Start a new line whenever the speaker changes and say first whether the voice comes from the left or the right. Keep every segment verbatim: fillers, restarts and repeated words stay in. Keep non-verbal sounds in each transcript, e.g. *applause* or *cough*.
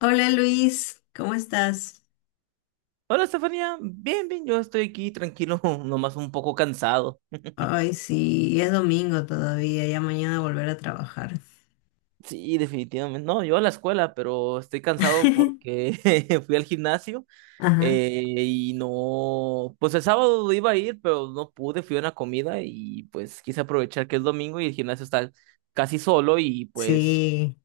left: Hola Luis, ¿cómo estás?
right: Hola, Estefanía. Bien, bien, yo estoy aquí tranquilo, *laughs* nomás un poco cansado.
left: Ay, sí, es domingo todavía, ya mañana volver a trabajar.
right: Sí, definitivamente. No, yo a la escuela, pero estoy cansado
left: *laughs*
right: porque *laughs* fui al gimnasio
left: Ajá.
right: eh, y no, pues el sábado iba a ir, pero no pude, fui a una comida y pues quise aprovechar que es domingo y el gimnasio está casi solo y pues
left: Sí,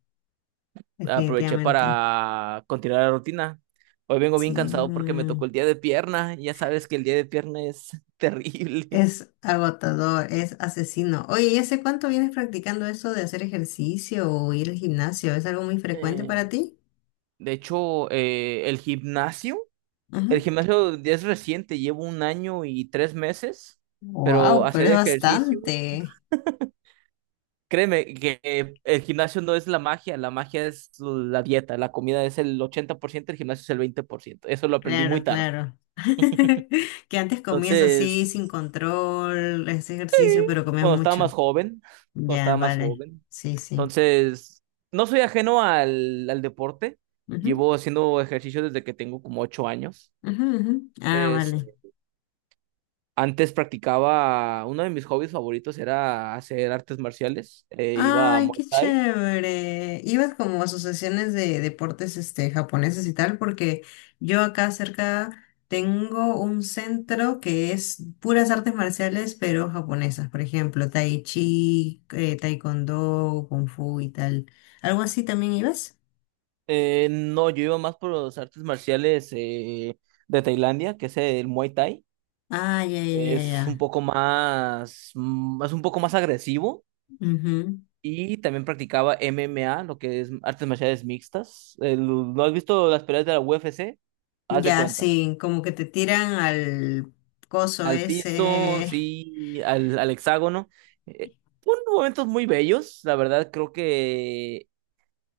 right: aproveché
left: definitivamente.
right: para continuar la rutina. Hoy vengo bien
left: Sí,
right: cansado porque me
left: mm,
right: tocó el día de pierna, y ya sabes que el día de pierna es *laughs* terrible. *laughs*
left: es agotador, es asesino. Oye, ¿y hace cuánto vienes practicando eso de hacer ejercicio o ir al gimnasio? ¿Es algo muy frecuente para
right: Eh,
left: ti?
right: De hecho, eh, el gimnasio, el gimnasio es reciente, llevo un año y tres meses, pero
left: Wow, pero
right: hacer
left: es
right: ejercicio,
left: bastante.
right: créeme que eh, el gimnasio no es la magia, la magia es la dieta, la comida es el ochenta por ciento, el gimnasio es el veinte por ciento. Eso lo aprendí muy
left: Claro,
right: tarde.
left: claro. *laughs* Que antes comías así sin
right: Entonces,
left: control, ese ejercicio, pero comías
right: cuando estaba
left: mucho.
right: más joven, cuando
left: Ya,
right: estaba más
left: vale.
right: joven,
left: Sí, sí.
right: entonces, no soy ajeno al, al deporte,
left: Ujú,
right: llevo haciendo ejercicio desde que tengo como ocho años.
left: ujú, ujú. Ah,
right: Entonces,
left: vale.
right: antes practicaba, uno de mis hobbies favoritos era hacer artes marciales. Eh, iba a
left: Ay,
right: Muay
left: qué
right: Thai.
left: chévere. Ibas como a asociaciones de deportes este, japoneses y tal, porque yo acá cerca tengo un centro que es puras artes marciales, pero japonesas. Por ejemplo, tai chi, eh, taekwondo, kung fu y tal. ¿Algo así también ibas?
right: Eh, no, yo iba más por las artes marciales eh, de Tailandia, que es el Muay Thai.
left: Ah, ya, ya, ya,
right: Es un
left: ya.
right: poco más, mm, es un poco más agresivo.
left: Ujú.
right: Y también practicaba M M A, lo que es artes marciales mixtas. El- ¿no has visto las peleas de la U F C? Haz de
left: Ya,
right: cuenta.
left: sí, como que te tiran al coso
right: Al piso,
left: ese.
right: sí, al, al hexágono. Eh, fueron momentos muy bellos, la verdad creo que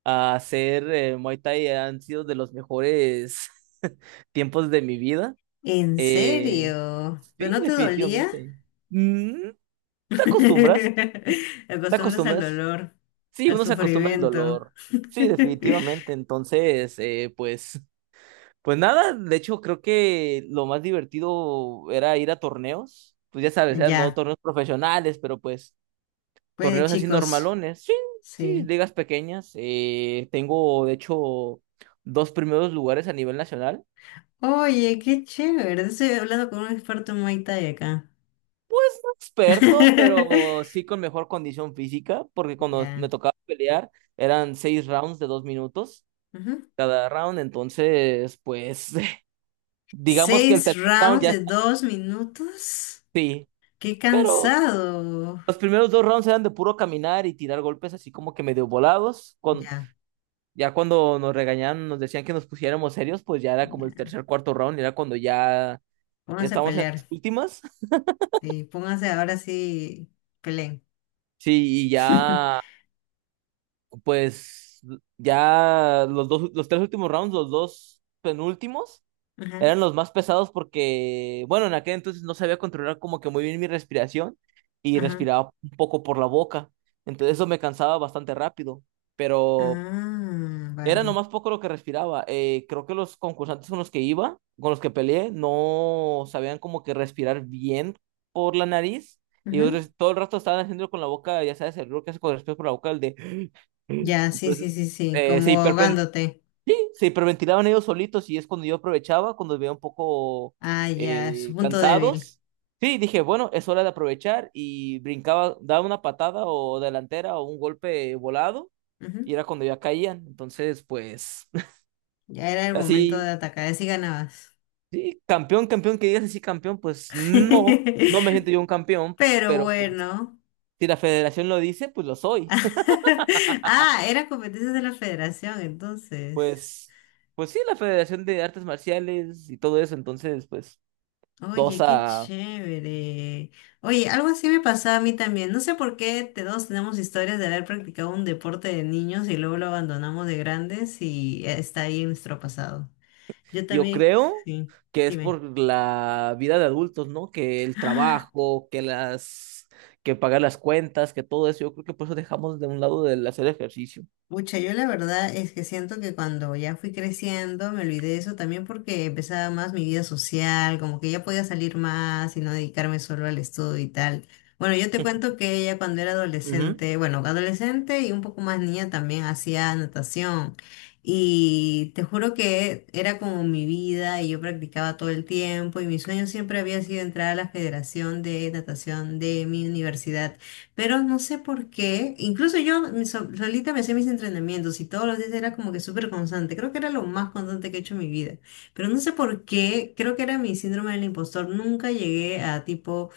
right: a hacer eh, Muay Thai han sido de los mejores *laughs* tiempos de mi vida.
left: ¿En
right: Eh,
left: serio? ¿Pero
right: sí,
left: no te dolía?
right: definitivamente. Mm,
left: *laughs*
right: te acostumbras,
left: Te
right: te
left: acostumbras al
right: acostumbras.
left: dolor,
right: Sí,
left: al
right: uno se acostumbra al
left: sufrimiento.
right: dolor. Sí,
left: *laughs*
right: definitivamente. Entonces, eh, pues, pues nada, de hecho creo que lo más divertido era ir a torneos. Pues ya sabes, eran no
left: Ya,
right: torneos profesionales, pero pues
left: pues
right: torneos así
left: chicos,
right: normalones, sí, sí,
left: sí.
right: ligas pequeñas. Eh, tengo, de hecho, dos primeros lugares a nivel nacional.
left: Oye, qué chévere. Estoy hablando con un experto en Muay Thai acá.
right: No experto, pero
left: *laughs*
right: sí con mejor condición física, porque cuando
left: Ya.
right: me tocaba pelear eran seis rounds de dos minutos
left: Ujú.
right: cada round. Entonces, pues, *laughs* digamos que el
left: Seis
right: tercer round
left: rounds
right: ya
left: de
right: está
left: dos minutos.
right: así,
left: Qué
right: pero.
left: cansado.
right: Los primeros dos rounds eran de puro caminar y tirar golpes así como que medio volados, con
left: Ya,
right: Ya cuando nos regañaban, nos decían que nos pusiéramos serios, pues ya era como el
left: ya.
right: tercer, cuarto round, era cuando ya, ya
left: Pónganse a
right: estábamos en
left: pelear.
right: las últimas. *laughs*
left: Sí, pónganse ahora sí, peleen.
right: Sí, y ya,
left: *laughs*
right: pues, ya los dos, los tres últimos rounds, los dos penúltimos,
left: Ajá,
right: eran los más pesados porque, bueno, en aquel entonces no sabía controlar como que muy bien mi respiración y
left: ajá.
right: respiraba un poco por la boca. Entonces eso me cansaba bastante rápido, pero
left: Ah,
right: era
left: vale.
right: nomás poco lo que respiraba. Eh, creo que los concursantes con los que iba, con los que peleé, no sabían como que respirar bien por la nariz. Y
left: Ujú.
right: ellos res- todo el rato estaban haciéndolo con la boca, ya sabes, el ruido que hace con el respiras por la boca, el de *gasps*
left: Ya, sí, sí,
right: Entonces,
left: sí, sí,
right: eh, se
left: como
right: hiperpen-
left: ahogándote.
right: se hiperventilaban ellos solitos y es cuando yo aprovechaba, cuando los veía un poco
left: Ah, ya, es su
right: eh,
left: punto débil.
right: cansados. Sí, dije, bueno, es hora de aprovechar y brincaba, daba una patada o delantera o un golpe volado
left: Ujú.
right: y era cuando ya caían. Entonces, pues.
left: Ya era el momento de
right: Así,
left: atacar, así ganabas.
right: sí, campeón, campeón, que digas así campeón, pues no, no me siento
left: *laughs*
right: yo un campeón,
left: Pero
right: pero pues
left: bueno.
right: si la federación lo dice, pues lo soy. *laughs*
left: *laughs* Ah, era competencia de la federación, entonces.
right: Pues, pues sí, la Federación de Artes Marciales y todo eso, entonces, pues, dos
left: Oye, qué
right: a,
left: chévere. Oye, algo así me pasaba a mí también. No sé por qué te dos tenemos historias de haber practicado un deporte de niños y luego lo abandonamos de grandes y está ahí en nuestro pasado. Yo
right: yo
left: también,
right: creo
left: sí,
right: que es
left: dime.
right: por la vida de adultos, ¿no? Que el trabajo, que las, que pagar las cuentas, que todo eso, yo creo que por eso dejamos de un lado el hacer ejercicio.
left: Mucha, yo la verdad es que siento que cuando ya fui creciendo me olvidé de eso también porque empezaba más mi vida social, como que ya podía salir más y no dedicarme solo al estudio y tal. Bueno, yo te cuento
right: *laughs*
left: que ella cuando era
right: Ujú.
left: adolescente, bueno, adolescente y un poco más niña también hacía natación y te juro que era como mi vida y yo practicaba todo el tiempo y mi sueño siempre había sido entrar a la Federación de Natación de mi universidad. Pero no sé por qué, incluso yo me so- solita me hacía mis entrenamientos y todos los días era como que súper constante. Creo que era lo más constante que he hecho en mi vida. Pero no sé por qué, creo que era mi síndrome del impostor. Nunca llegué a tipo,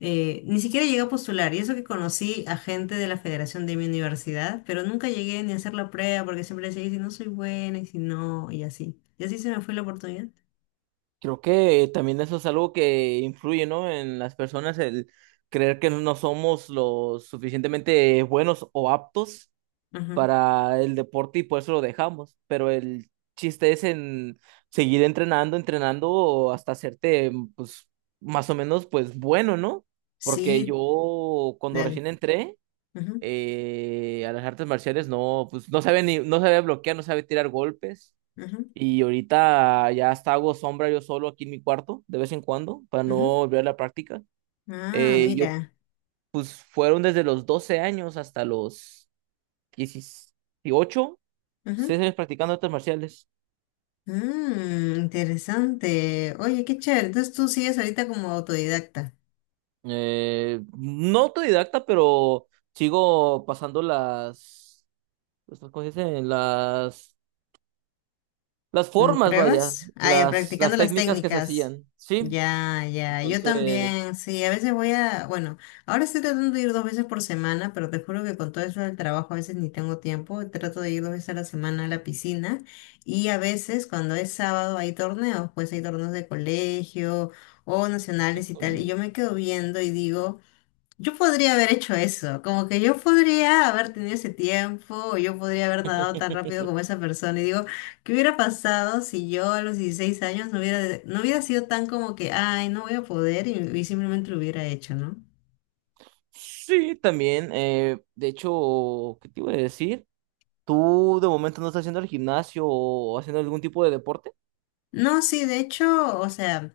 left: eh, ni siquiera llegué a postular. Y eso que conocí a gente de la federación de mi universidad, pero nunca llegué ni a hacer la prueba porque siempre decía, "Y si no soy buena, y si no, y así. Y así se me fue la oportunidad.
right: Creo que también eso es algo que influye, ¿no? En las personas, el creer que no somos lo suficientemente buenos o aptos
left: Ajá.
right: para el deporte y por eso lo dejamos. Pero el chiste es en seguir entrenando, entrenando hasta hacerte, pues, más o menos, pues, bueno, ¿no? Porque
left: Sí,
right: yo cuando
left: dale.
right: recién entré
left: Ajá,
right: eh, a las artes marciales, no, pues, no sabía ni, no sabía bloquear, no sabía tirar golpes.
left: ajá,
right: Y ahorita ya hasta hago sombra yo solo aquí en mi cuarto, de vez en cuando, para no
left: ajá.
right: volver a la práctica.
left: Ah,
right: Eh, yo
left: mira.
right: fueron desde los doce años hasta los dieciocho, seis años practicando artes marciales.
left: Mm, interesante. Oye, qué chévere. Entonces tú sigues ahorita como autodidacta,
right: Eh, no autodidacta, pero sigo pasando las, estas cosas dicen, las, las
left: como
right: formas, vaya,
left: pruebas. Ah, ya,
right: las,
left: practicando
right: las
left: las
right: técnicas que se
left: técnicas.
right: hacían, ¿sí?
left: Ya, ya. Yo
right: Entonces.
left: también, sí, a veces voy a, bueno, ahora estoy tratando de ir dos veces por semana, pero te juro que con todo eso del trabajo a veces ni tengo tiempo. Trato de ir dos veces a la semana a la piscina y a veces cuando es sábado hay torneos, pues hay torneos de colegio o nacionales y tal, y yo me quedo viendo y digo... Yo podría haber hecho eso, como que yo podría haber tenido ese tiempo, o yo podría haber nadado tan
right: *laughs*
left: rápido como esa persona. Y digo, ¿qué hubiera pasado si yo a los dieciséis años no hubiera, no hubiera sido tan como que, ay, no voy a poder y, y simplemente lo hubiera hecho, ¿no?
right: Sí, también. eh, de hecho, ¿qué te iba a decir? ¿Tú de momento no estás haciendo el gimnasio o haciendo algún tipo de deporte?
left: No, sí, de hecho, o sea...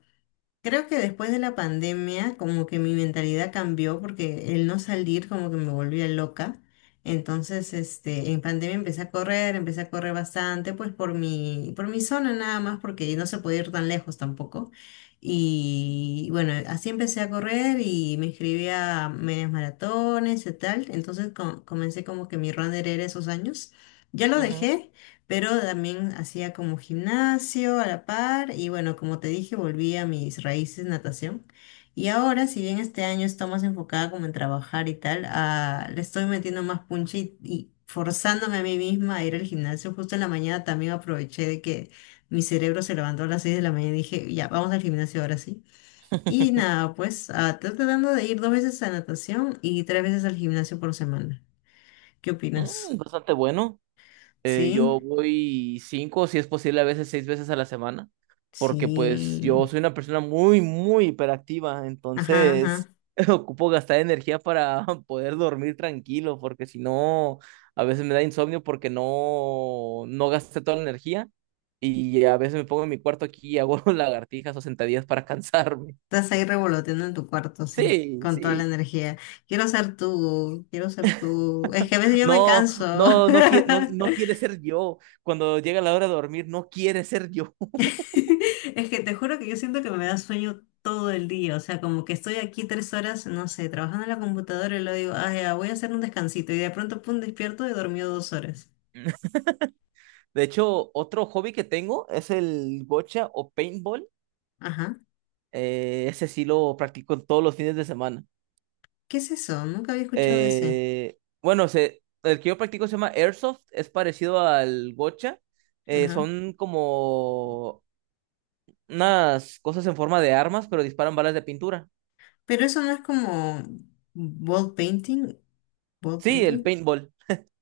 left: Creo que después de la pandemia, como que mi mentalidad cambió porque el no salir como que me volvía loca. Entonces, este, en pandemia empecé a correr, empecé a correr bastante, pues por mi, por mi zona nada más, porque no se podía ir tan lejos tampoco. Y bueno, así empecé a correr y me inscribí a medias maratones y tal. Entonces com- comencé como que mi run era esos años. Ya lo
right: Ujú.
left: dejé pero también hacía como gimnasio a la par y bueno, como te dije, volví a mis raíces, natación. Y ahora, si bien este año está más enfocada como en trabajar y tal, ah, le estoy metiendo más punch y, y forzándome a mí misma a ir al gimnasio. Justo en la mañana también aproveché de que mi cerebro se levantó a las seis de la mañana y dije, ya, vamos al gimnasio ahora sí. Y nada, pues ah, estoy tratando de ir dos veces a natación y tres veces al gimnasio por semana. ¿Qué opinas?
right: Mm, bastante bueno. Eh, yo
left: ¿Sí?
right: voy cinco, si es posible, a veces seis veces a la semana, porque pues
left: Sí.
right: yo soy una persona muy, muy hiperactiva,
left: Ajá,
right: entonces
left: ajá.
right: *laughs* ocupo gastar energía para *laughs* poder dormir tranquilo, porque si no, a veces me da insomnio porque no, no gasté toda la energía y a veces me pongo en mi cuarto aquí y hago *laughs* lagartijas o sentadillas para cansarme. *laughs*
left: Estás ahí revoloteando en tu cuarto, sí,
right: Sí,
left: con toda la
right: sí.
left: energía. Quiero ser tú, quiero ser tú. Es que a veces yo me
right: No,
left: canso.
right: no, no, qui- no, no quiere
left: *laughs*
right: ser yo. Cuando llega la hora de dormir, no quiere ser yo.
left: Es que te juro que yo siento que me da sueño todo el día. O sea, como que estoy aquí tres horas, no sé, trabajando en la computadora y luego digo, ah, ya, voy a hacer un descansito. Y de pronto, pum, despierto y dormí dos horas.
right: *laughs* De hecho, otro hobby que tengo es el gocha o paintball.
left: Ajá.
right: Eh, ese sí lo practico todos los fines de semana.
left: ¿Qué es eso? Nunca había escuchado de ese.
right: Eh, bueno, se- el que yo practico se llama Airsoft, es parecido al gocha. Eh,
left: Ajá.
right: son como unas cosas en forma de armas, pero disparan balas de pintura.
left: Pero eso no es como wall painting. Wall
right: Sí, el
left: painting.
right: paintball.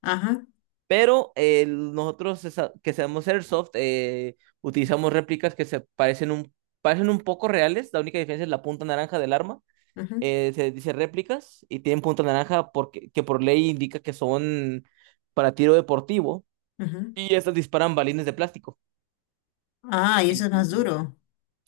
left: Ajá,
right: Pero eh, nosotros esa- que seamos Airsoft, eh, utilizamos réplicas que se parecen un, parecen un poco reales. La única diferencia es la punta naranja del arma.
left: ajá,
right: Eh, se dice réplicas y tienen punto naranja porque, que por ley indica que son para tiro deportivo
left: ajá.
right: y estas disparan balines de plástico.
left: Ah, y eso
right: Y,
left: no es más
right: y-
left: duro.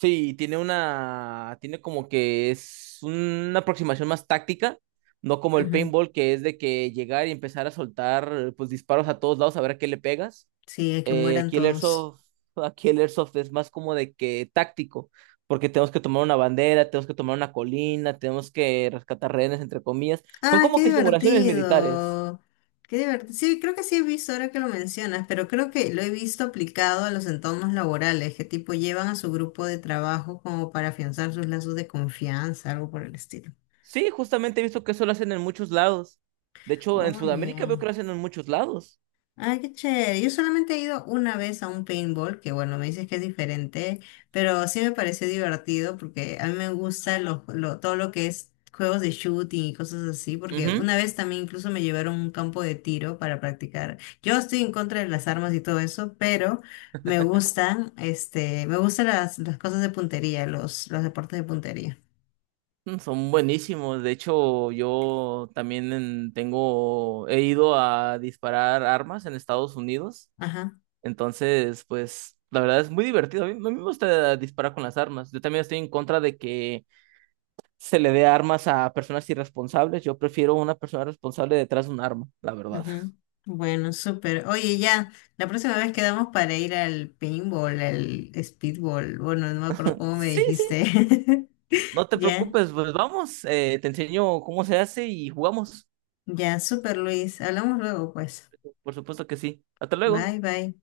right: sí, tiene una, tiene como que es una aproximación más táctica, no como el
left: Ujú.
right: paintball que es de que llegar y empezar a soltar pues disparos a todos lados a ver a qué le pegas.
left: Sí, es que
right: Eh,
left: mueran
right: aquí el
left: todos.
right: Airsoft, *laughs* aquí el Airsoft es más como de que táctico, porque tenemos que tomar una bandera, tenemos que tomar una colina, tenemos que rescatar rehenes, entre comillas. Son
left: Ah,
right: como
left: qué
right: que simulaciones militares.
left: divertido. Qué divertido. Sí, creo que sí he visto ahora que lo mencionas, pero creo que lo he visto aplicado a los entornos laborales, que tipo llevan a su grupo de trabajo como para afianzar sus lazos de confianza, algo por el estilo.
right: Sí, justamente he visto que eso lo hacen en muchos lados. De hecho, en Sudamérica
left: Oye.
right: veo que lo hacen en muchos lados.
left: Ay, qué chévere. Yo solamente he ido una vez a un paintball, que bueno, me dices que es diferente, pero sí me pareció divertido porque a mí me gusta lo, lo- todo lo que es juegos de shooting y cosas así, porque
right: Ujú.
left: una vez también incluso me llevaron a un campo de tiro para practicar. Yo estoy en contra de las armas y todo eso, pero me gustan, este, me gustan las, las cosas de puntería, los, los deportes de puntería.
right: Mm, Son buenísimos. De hecho, yo también en- tengo, he ido a disparar armas en Estados Unidos.
left: Ajá.
right: Entonces, pues la verdad es muy divertido. A mí, a mí me gusta disparar con las armas. Yo también estoy en contra de que se le dé armas a personas irresponsables. Yo prefiero una persona responsable detrás de un arma, la verdad. *laughs*
left: Ujú. Bueno, súper. Oye, ya, la próxima vez quedamos para ir al paintball, al speedball. Bueno, no me acuerdo cómo me
right: Sí, sí,
left: dijiste. *laughs*
right: no te
left: Ya,
right: preocupes, pues vamos, eh, te enseño cómo se hace y jugamos.
left: ya, súper, Luis. Hablamos luego, pues.
right: Por supuesto que sí. Hasta luego.
left: Bye, bye.